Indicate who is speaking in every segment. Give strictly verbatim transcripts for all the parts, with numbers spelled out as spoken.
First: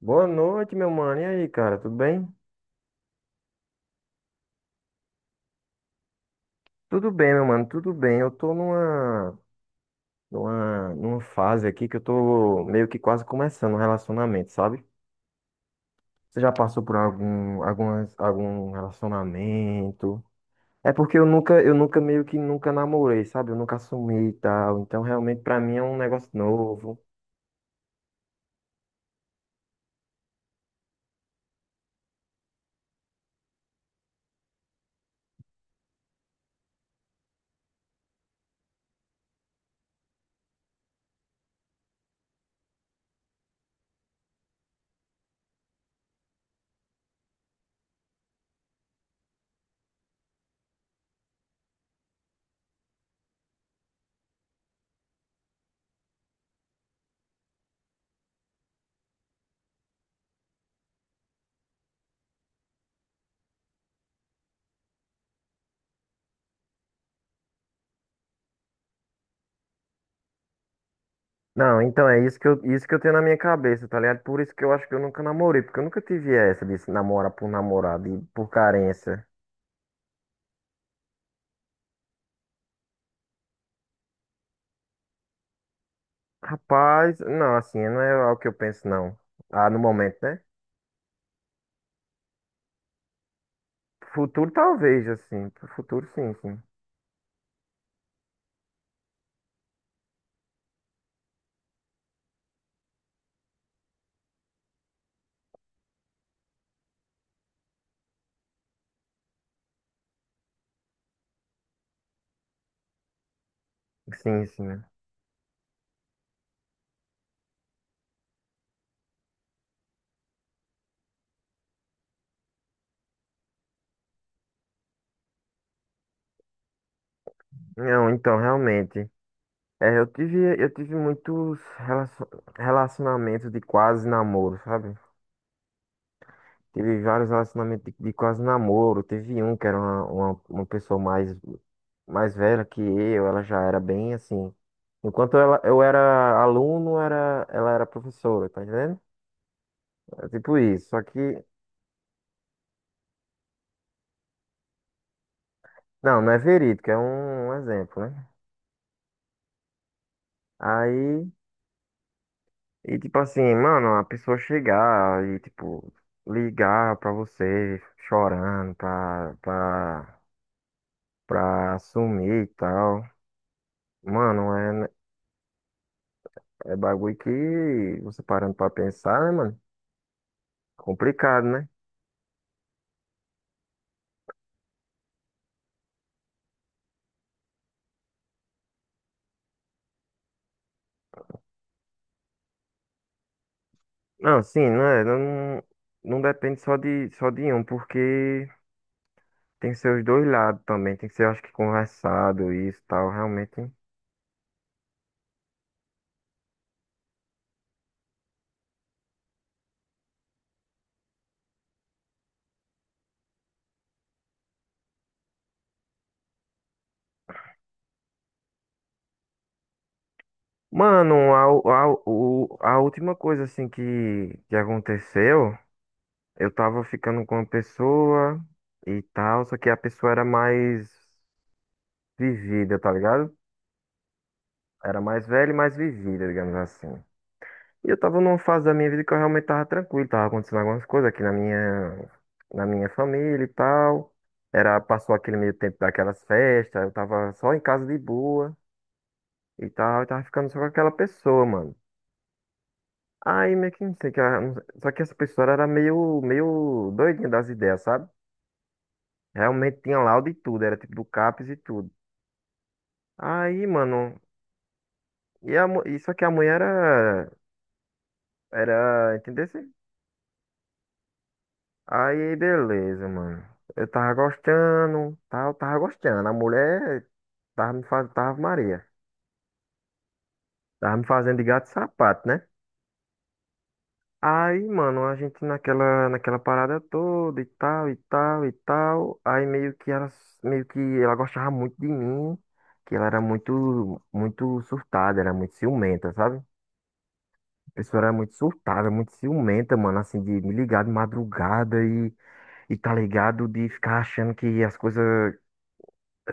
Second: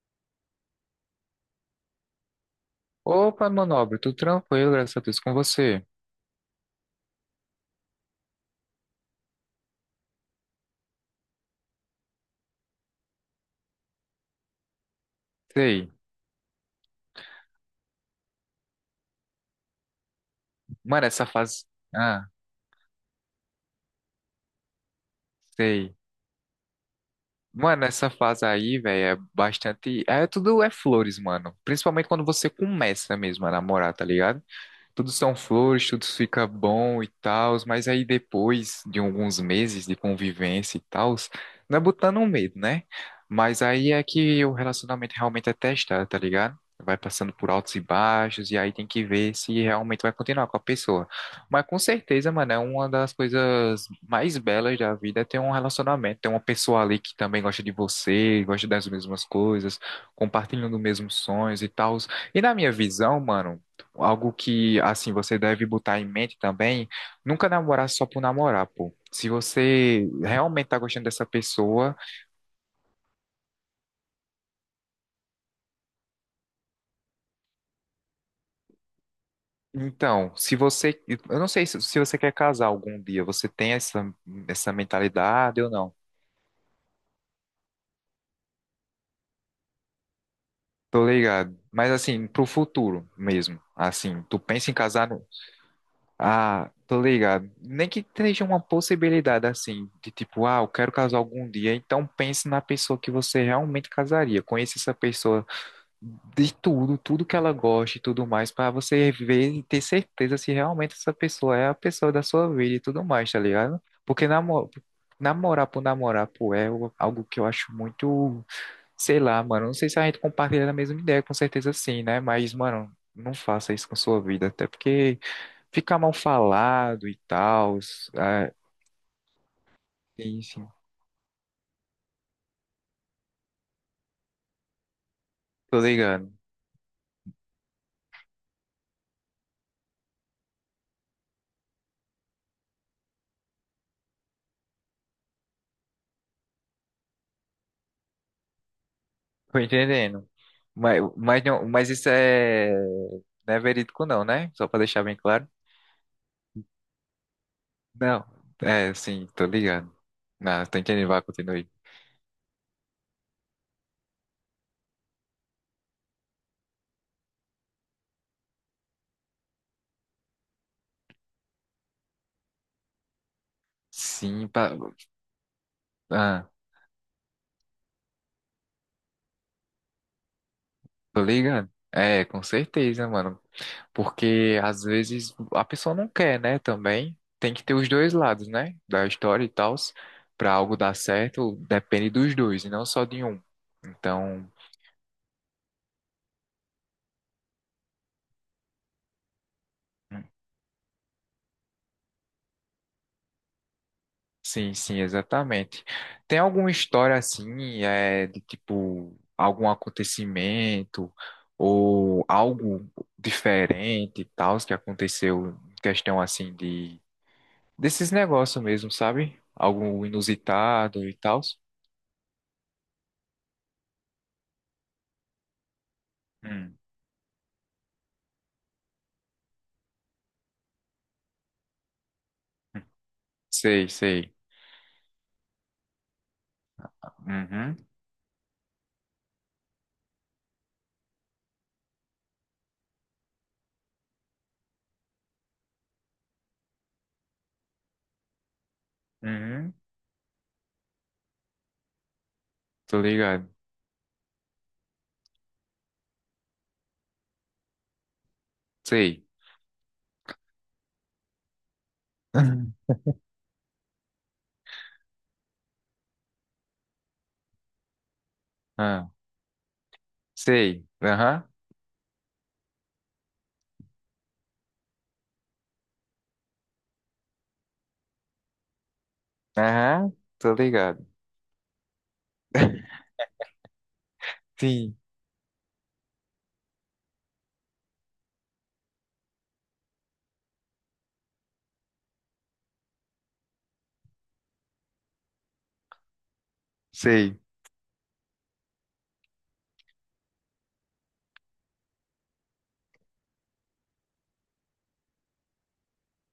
Speaker 1: Boa noite, meu mano. E aí, cara, tudo bem?
Speaker 2: Opa, meu nobre, tudo tranquilo, graças a Deus, com você.
Speaker 1: Tudo bem, meu mano, tudo bem. Eu tô numa, numa, numa fase aqui que eu tô meio que quase começando um relacionamento, sabe?
Speaker 2: Sei.
Speaker 1: Você já passou por algum, algumas, algum relacionamento? É
Speaker 2: Mano,
Speaker 1: porque eu
Speaker 2: essa
Speaker 1: nunca,
Speaker 2: fase.
Speaker 1: eu nunca meio
Speaker 2: Ah,
Speaker 1: que nunca namorei, sabe? Eu nunca assumi e tal. Então, realmente, pra mim é
Speaker 2: sei.
Speaker 1: um negócio novo.
Speaker 2: Mano, essa fase aí, velho, é bastante. É tudo é flores, mano. Principalmente quando você começa mesmo a namorar, tá ligado? Tudo são flores, tudo fica bom e tal, mas aí depois de alguns meses de convivência e tal, não é botando um medo, né? Mas aí é que o relacionamento realmente é testado, tá ligado? Vai passando por altos e baixos, e aí tem que ver se realmente vai continuar com a pessoa. Mas com certeza, mano, é uma das coisas mais belas da vida é ter um relacionamento, ter uma pessoa ali que também gosta de você, gosta das mesmas coisas, compartilhando os mesmos sonhos e tal. E na minha visão, mano, algo que, assim, você deve botar em mente também, nunca namorar só por namorar, pô. Se você realmente tá gostando dessa
Speaker 1: Não,
Speaker 2: pessoa,
Speaker 1: então é isso que eu, isso que eu tenho na minha cabeça, tá ligado? Por isso que eu acho que eu nunca namorei, porque eu nunca tive essa de se namorar por namorado e por carência.
Speaker 2: então, se você, eu não sei se, se você quer casar algum dia, você tem essa, essa mentalidade ou não?
Speaker 1: Rapaz, não, assim, não é algo que eu penso, não. Ah, no momento, né?
Speaker 2: Tô ligado. Mas, assim, pro futuro mesmo, assim, tu
Speaker 1: Futuro
Speaker 2: pensa em
Speaker 1: talvez,
Speaker 2: casar no...
Speaker 1: assim. Pro Futuro, sim, sim.
Speaker 2: Ah, tô ligado. Nem que seja uma possibilidade, assim, de tipo, ah, eu quero casar algum dia, então pense na pessoa que você realmente casaria. Conheça essa pessoa de tudo, tudo que ela gosta e tudo mais, para você ver e ter certeza se realmente essa pessoa é a pessoa da sua vida e tudo mais, tá ligado? Porque
Speaker 1: Sim, sim,
Speaker 2: namor
Speaker 1: né?
Speaker 2: namorar por namorar, pô, é o- algo que eu acho muito, sei lá, mano, não sei se a gente compartilha a mesma ideia, com certeza sim, né? Mas, mano, não faça isso com sua vida, até porque fica mal falado e tal,
Speaker 1: Não, então,
Speaker 2: ah,
Speaker 1: realmente. É, eu tive,
Speaker 2: sim, sim,
Speaker 1: eu tive muitos relacio- relacionamentos de quase namoro, sabe?
Speaker 2: tô ligado,
Speaker 1: Tive vários relacionamentos de, de quase namoro. Teve um que era uma, uma, uma pessoa mais, mais velha que eu, ela já era bem assim. Enquanto ela, eu era aluno, era, ela era professora, tá entendendo?
Speaker 2: tô
Speaker 1: É
Speaker 2: entendendo.
Speaker 1: tipo isso.
Speaker 2: Mas,
Speaker 1: Só que
Speaker 2: mas, não, mas isso é, não é verídico não, né? Só pra deixar bem claro.
Speaker 1: não, não é verídico, é um, um exemplo,
Speaker 2: Não,
Speaker 1: né?
Speaker 2: é, sim, tô ligado. Não, tem que animar,
Speaker 1: Aí,
Speaker 2: continue.
Speaker 1: e tipo assim, mano, a pessoa chegar e, tipo, ligar pra você chorando, pra, pra, pra assumir e tal.
Speaker 2: Sim,
Speaker 1: Mano,
Speaker 2: pa...
Speaker 1: é,
Speaker 2: ah,
Speaker 1: é bagulho que você parando pra pensar, né, mano?
Speaker 2: tô
Speaker 1: Complicado, né?
Speaker 2: ligado. É, com certeza, mano. Porque às vezes a pessoa não quer, né? Também tem que ter os dois lados, né? Da história e tal. Pra algo dar certo, depende dos dois e não só de um.
Speaker 1: Não,
Speaker 2: Então.
Speaker 1: sim, não é, não, não depende só de, só de um, porque tem seus dois lados também, tem que ser, acho que, conversado isso e tal, realmente.
Speaker 2: Sim, sim, exatamente. Tem alguma história assim, é, de tipo, algum acontecimento ou algo diferente e tal que aconteceu em questão assim de desses negócios mesmo, sabe? Algo inusitado e
Speaker 1: Mano,
Speaker 2: tal?
Speaker 1: a, u- a, u- o- a última coisa assim que, que aconteceu, eu
Speaker 2: Hum,
Speaker 1: tava ficando com uma pessoa e tal, só que a pessoa era mais vivida, tá ligado?
Speaker 2: sei, sei.
Speaker 1: Era mais velha e mais vivida, digamos assim.
Speaker 2: Uhum,
Speaker 1: E eu tava numa fase da minha vida que eu realmente tava tranquilo, tava acontecendo algumas coisas aqui na minha, na minha família e tal. Era, passou aquele meio tempo daquelas festas, eu tava só em casa de boa e
Speaker 2: uhum,
Speaker 1: tal, eu tava ficando só com aquela pessoa, mano.
Speaker 2: tô ligado.
Speaker 1: Aí meio que não sei, que ela- não sei- só que essa pessoa era meio, meio doidinha das ideias, sabe?
Speaker 2: Sei.
Speaker 1: Realmente tinha laudo e tudo, era tipo do CAPES e tudo. Aí, mano, e a, mu- e só que a mulher era,
Speaker 2: Ah,
Speaker 1: era, entendeu? Assim?
Speaker 2: sei. Aham,
Speaker 1: Aí, beleza, mano. Eu tava gostando, tal, tava gostando. A mulher tava me fazendo, tava Maria.
Speaker 2: aham, tô
Speaker 1: Tava me
Speaker 2: ligado.
Speaker 1: fazendo de gato e sapato, né? Aí,
Speaker 2: Sim,
Speaker 1: mano, a gente naquela, naquela parada toda e tal, e tal, e tal. Aí meio que ela, meio que ela gostava muito de mim, que ela era muito, muito surtada, era muito ciumenta, sabe? A
Speaker 2: sei.
Speaker 1: pessoa era muito surtada, muito ciumenta, mano, assim, de me ligar de madrugada e, e tá ligado, de ficar achando que as coisas,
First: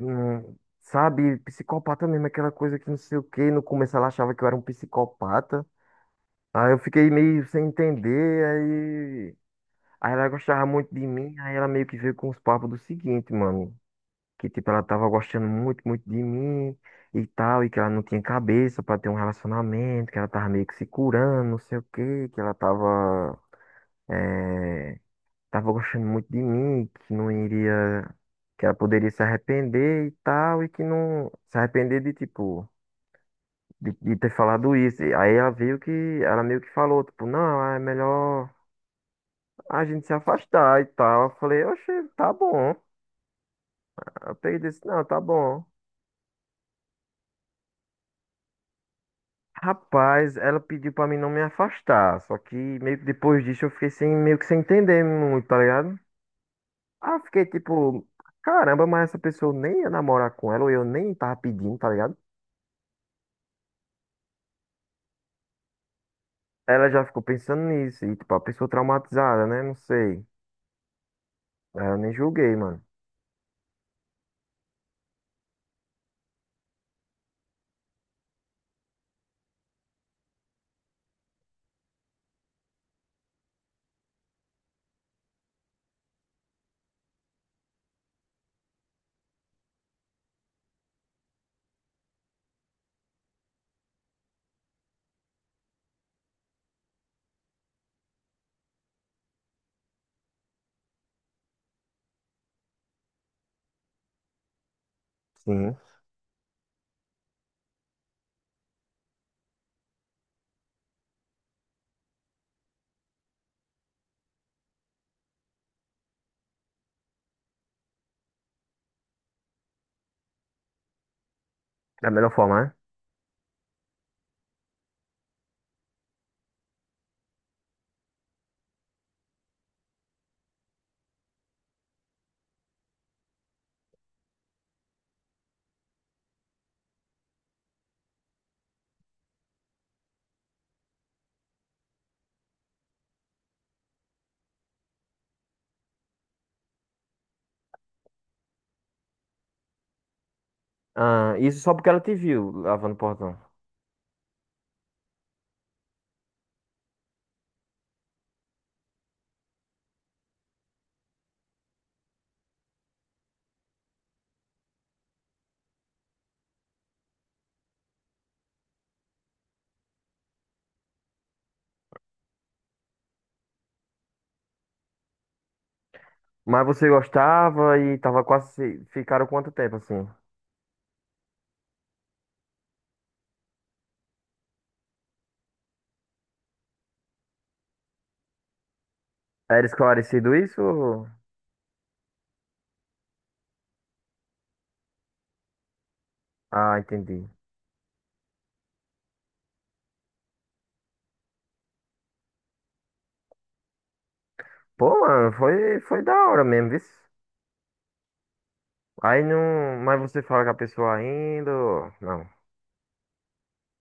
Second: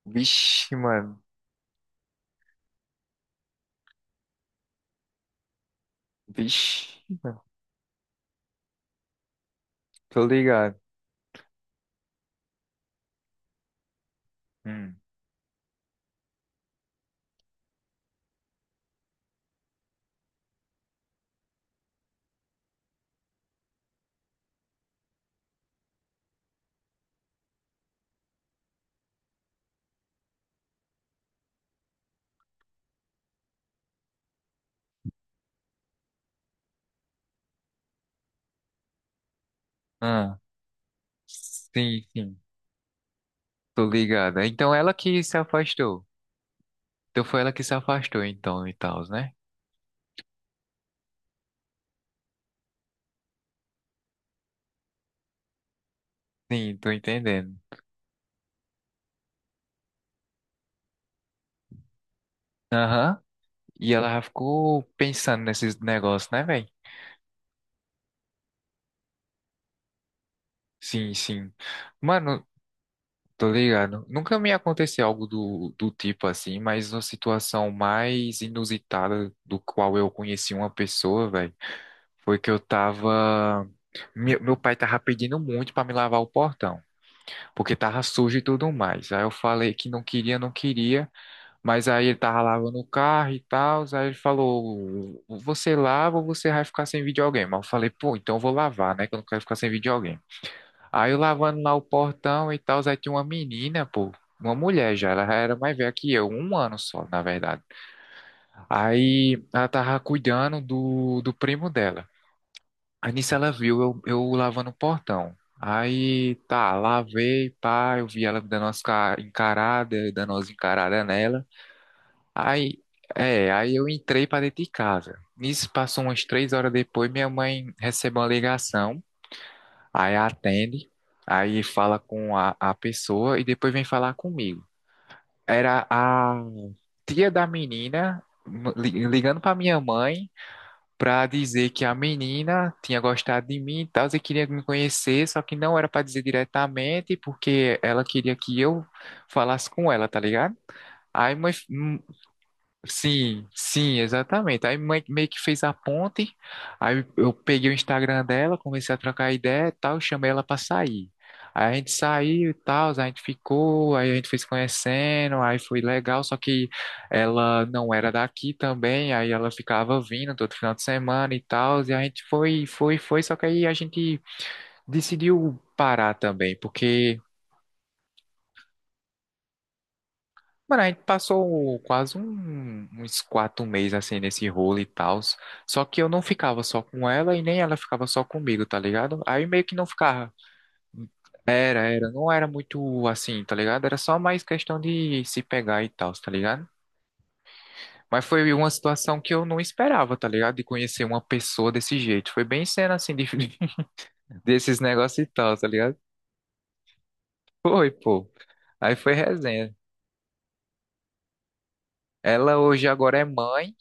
Speaker 1: hum,
Speaker 2: Vixe, mano.
Speaker 1: sabe, psicopata mesmo, aquela coisa que não sei o quê. No começo ela achava que eu era um psicopata. Aí eu
Speaker 2: Vixe,
Speaker 1: fiquei meio sem entender. Aí
Speaker 2: tô
Speaker 1: ela gostava
Speaker 2: ligado.
Speaker 1: muito de mim, aí ela meio que veio com os papos do seguinte, mano. Que, tipo, ela
Speaker 2: Hum.
Speaker 1: tava gostando muito, muito de mim e tal, e que ela não tinha cabeça pra ter um relacionamento, que ela tava meio que se curando, não sei o quê, que ela tava, eh, tava gostando muito de mim, que não iria, que ela poderia se arrepender e tal, e que não, se arrepender de, tipo, de, de ter falado isso. E aí ela veio que, ela meio que falou, tipo, não, é melhor a gente se
Speaker 2: Ah,
Speaker 1: afastar e tal. Eu falei,
Speaker 2: sim,
Speaker 1: oxe, tá
Speaker 2: sim,
Speaker 1: bom.
Speaker 2: tô
Speaker 1: Eu
Speaker 2: ligado.
Speaker 1: peguei e
Speaker 2: Então
Speaker 1: disse,
Speaker 2: ela
Speaker 1: não, tá
Speaker 2: que se
Speaker 1: bom.
Speaker 2: afastou. Então foi ela que se afastou, então, e tal, né?
Speaker 1: Rapaz, ela pediu pra mim não me afastar. Só que meio que depois disso eu fiquei sem, meio que sem entender muito, tá ligado?
Speaker 2: Sim, tô
Speaker 1: Aí eu fiquei
Speaker 2: entendendo.
Speaker 1: tipo, caramba, mas essa pessoa nem ia namorar com ela, ou eu nem tava pedindo, tá ligado?
Speaker 2: Aham. E ela já ficou pensando nesses negócios, né, velho?
Speaker 1: Ela já ficou pensando nisso, e tipo, a pessoa traumatizada, né? Não sei.
Speaker 2: Sim, sim.
Speaker 1: Aí eu nem
Speaker 2: Mano,
Speaker 1: julguei, mano.
Speaker 2: tô ligado. Nunca me aconteceu algo do, do tipo assim, mas uma situação mais inusitada do qual eu conheci uma pessoa, velho, foi que eu tava. Meu, meu pai tava pedindo muito pra me lavar o portão, porque tava sujo e tudo mais. Aí eu falei que não queria, não queria, mas aí ele tava lavando o carro e tal. Aí ele falou: "Você lava ou você vai ficar sem videogame?" Aí eu falei: "Pô, então eu vou lavar, né? Que eu não quero ficar sem videogame." Aí eu lavando lá o portão e tal, aí tinha uma menina, pô, uma mulher já, ela já era
Speaker 1: Sim,
Speaker 2: mais velha que eu, um ano só, na verdade. Aí ela tava cuidando do, do primo dela. Aí nisso ela viu eu, eu lavando o portão. Aí tá, lavei, pá, eu vi ela dando umas ca- encarada, dando umas encaradas nela.
Speaker 1: da melhor forma, né?
Speaker 2: Aí, é, aí eu entrei pra dentro de casa. Nisso passou umas três horas depois, minha mãe recebeu uma ligação. Aí atende, aí fala com a, a pessoa e depois vem falar comigo. Era a tia da menina li- ligando para minha mãe para dizer que a menina tinha gostado de mim e tal, e queria me conhecer, só que não era para dizer diretamente, porque ela queria que eu falasse com ela, tá ligado? Aí
Speaker 1: Ah,
Speaker 2: mãe,
Speaker 1: isso só porque ela te viu lavando o portão.
Speaker 2: sim, sim, exatamente. Aí mãe meio que fez a ponte. Aí eu peguei o Instagram dela, comecei a trocar ideia e tal, chamei ela pra sair. Aí a gente saiu e tal, a gente ficou, aí a gente foi se conhecendo, aí foi legal, só que ela não era daqui também, aí ela ficava vindo todo final de semana e tal, e a gente foi, foi, foi, só que aí a gente decidiu parar também,
Speaker 1: Mas você
Speaker 2: porque
Speaker 1: gostava e tava quase. Se- ficaram quanto tempo assim?
Speaker 2: mano, a gente passou quase um- uns quatro meses assim nesse rolo e tal. Só que eu não ficava só com ela e nem ela ficava só comigo, tá ligado? Aí meio
Speaker 1: Era
Speaker 2: que não ficava.
Speaker 1: esclarecido isso? Ou-
Speaker 2: Era, era. Não era muito assim, tá ligado? Era só mais questão de se pegar e tal, tá ligado?
Speaker 1: ah, entendi.
Speaker 2: Mas foi uma situação que eu não esperava, tá ligado? De conhecer uma pessoa desse jeito. Foi bem cena assim, de- desses
Speaker 1: Pô,
Speaker 2: negócios
Speaker 1: mano,
Speaker 2: e tal, tá
Speaker 1: foi,
Speaker 2: ligado?
Speaker 1: foi da hora mesmo, viu?
Speaker 2: Foi, pô. Aí foi
Speaker 1: Aí
Speaker 2: resenha.
Speaker 1: não. Mas você fala com a pessoa ainda. Ou- não,
Speaker 2: Ela hoje agora é mãe.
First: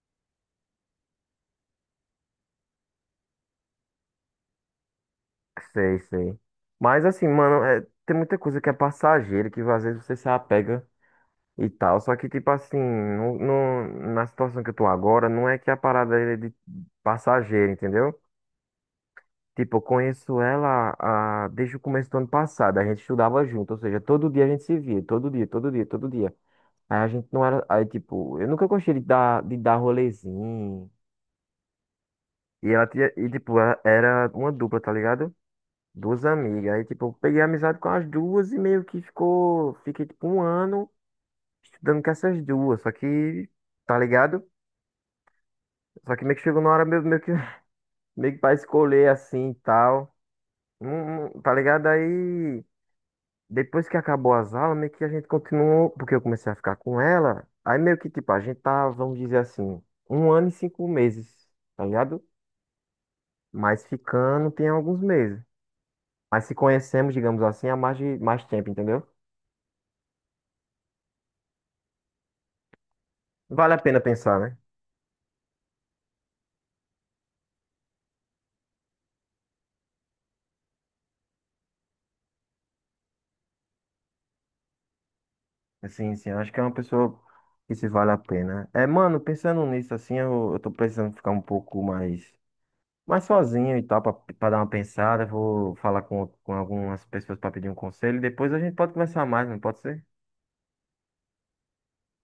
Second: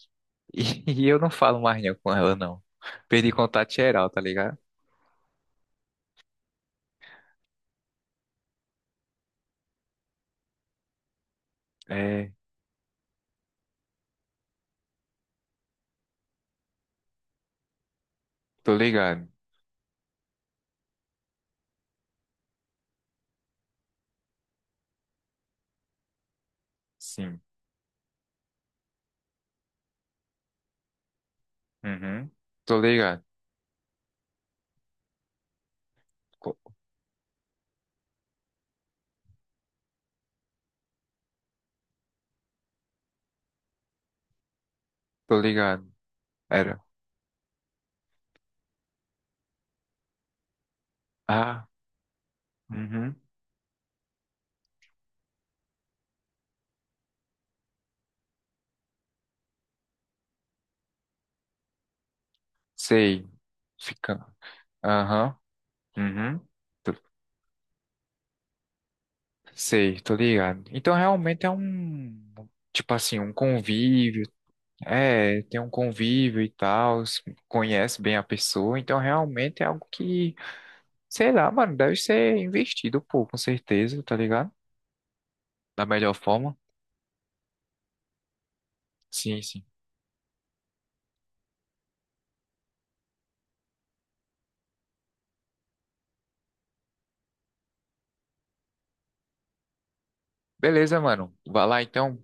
Speaker 2: E, e eu não falo mais não com ela, não. Perdi contato geral, tá ligado?
Speaker 1: sei, sei. Mas assim, mano, é, tem muita coisa que é passageira, que às vezes você se apega e tal. Só que,
Speaker 2: É,
Speaker 1: tipo assim, no, no- na situação que eu tô agora, não é que a parada é de passageira, entendeu?
Speaker 2: tô ligado.
Speaker 1: Tipo, eu conheço ela ah, desde o começo do ano passado. A gente estudava junto, ou seja, todo dia a gente se via, todo dia, todo dia, todo dia. Aí a gente
Speaker 2: Sim.
Speaker 1: não era. Aí, tipo, eu nunca gostei de dar, de dar rolezinho.
Speaker 2: Uhum.
Speaker 1: E
Speaker 2: Tô
Speaker 1: ela tinha,
Speaker 2: ligado.
Speaker 1: e tipo, ela- era uma dupla, tá ligado? Duas
Speaker 2: Co-
Speaker 1: amigas. Aí, tipo, eu peguei amizade com as duas e meio que ficou, fiquei tipo um ano estudando com essas duas. Só que, tá ligado?
Speaker 2: Tô ligado.
Speaker 1: Só que meio que chegou na
Speaker 2: Era.
Speaker 1: hora meio, meio que, meio que pra escolher assim e tal. Não- não- tá
Speaker 2: Ah,
Speaker 1: ligado? Aí,
Speaker 2: uhum.
Speaker 1: depois que acabou as aulas, meio que a gente continuou, porque eu comecei a ficar com ela. Aí meio que, tipo, a gente tá, vamos dizer assim, um ano e cinco meses, tá ligado?
Speaker 2: Sei.
Speaker 1: Mas
Speaker 2: Fica.
Speaker 1: ficando tem alguns
Speaker 2: Aham.
Speaker 1: meses. Mas
Speaker 2: Uhum.
Speaker 1: se
Speaker 2: Tô-
Speaker 1: conhecemos, digamos assim, há mais de mais tempo, entendeu?
Speaker 2: Sei, tô ligado. Então realmente é um. Tipo assim, um
Speaker 1: Vale a pena
Speaker 2: convívio.
Speaker 1: pensar, né?
Speaker 2: É, tem um convívio e tal. S- Conhece bem a pessoa. Então realmente é algo que. Sei lá, mano, deve ser investido, pô, com certeza, tá ligado? Da melhor
Speaker 1: Assim, sim, acho
Speaker 2: forma?
Speaker 1: que é uma pessoa que se vale a pena. É, mano,
Speaker 2: Sim,
Speaker 1: pensando
Speaker 2: sim.
Speaker 1: nisso, assim, eu, eu tô precisando ficar um pouco mais, mais sozinho e tal, pra, pra dar uma pensada. Vou falar com, com algumas pessoas pra pedir um conselho. E depois a gente pode conversar mais, não pode ser?
Speaker 2: Beleza, mano. Vai lá então.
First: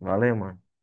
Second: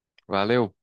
Speaker 1: Valeu, mano.
Speaker 2: Valeu.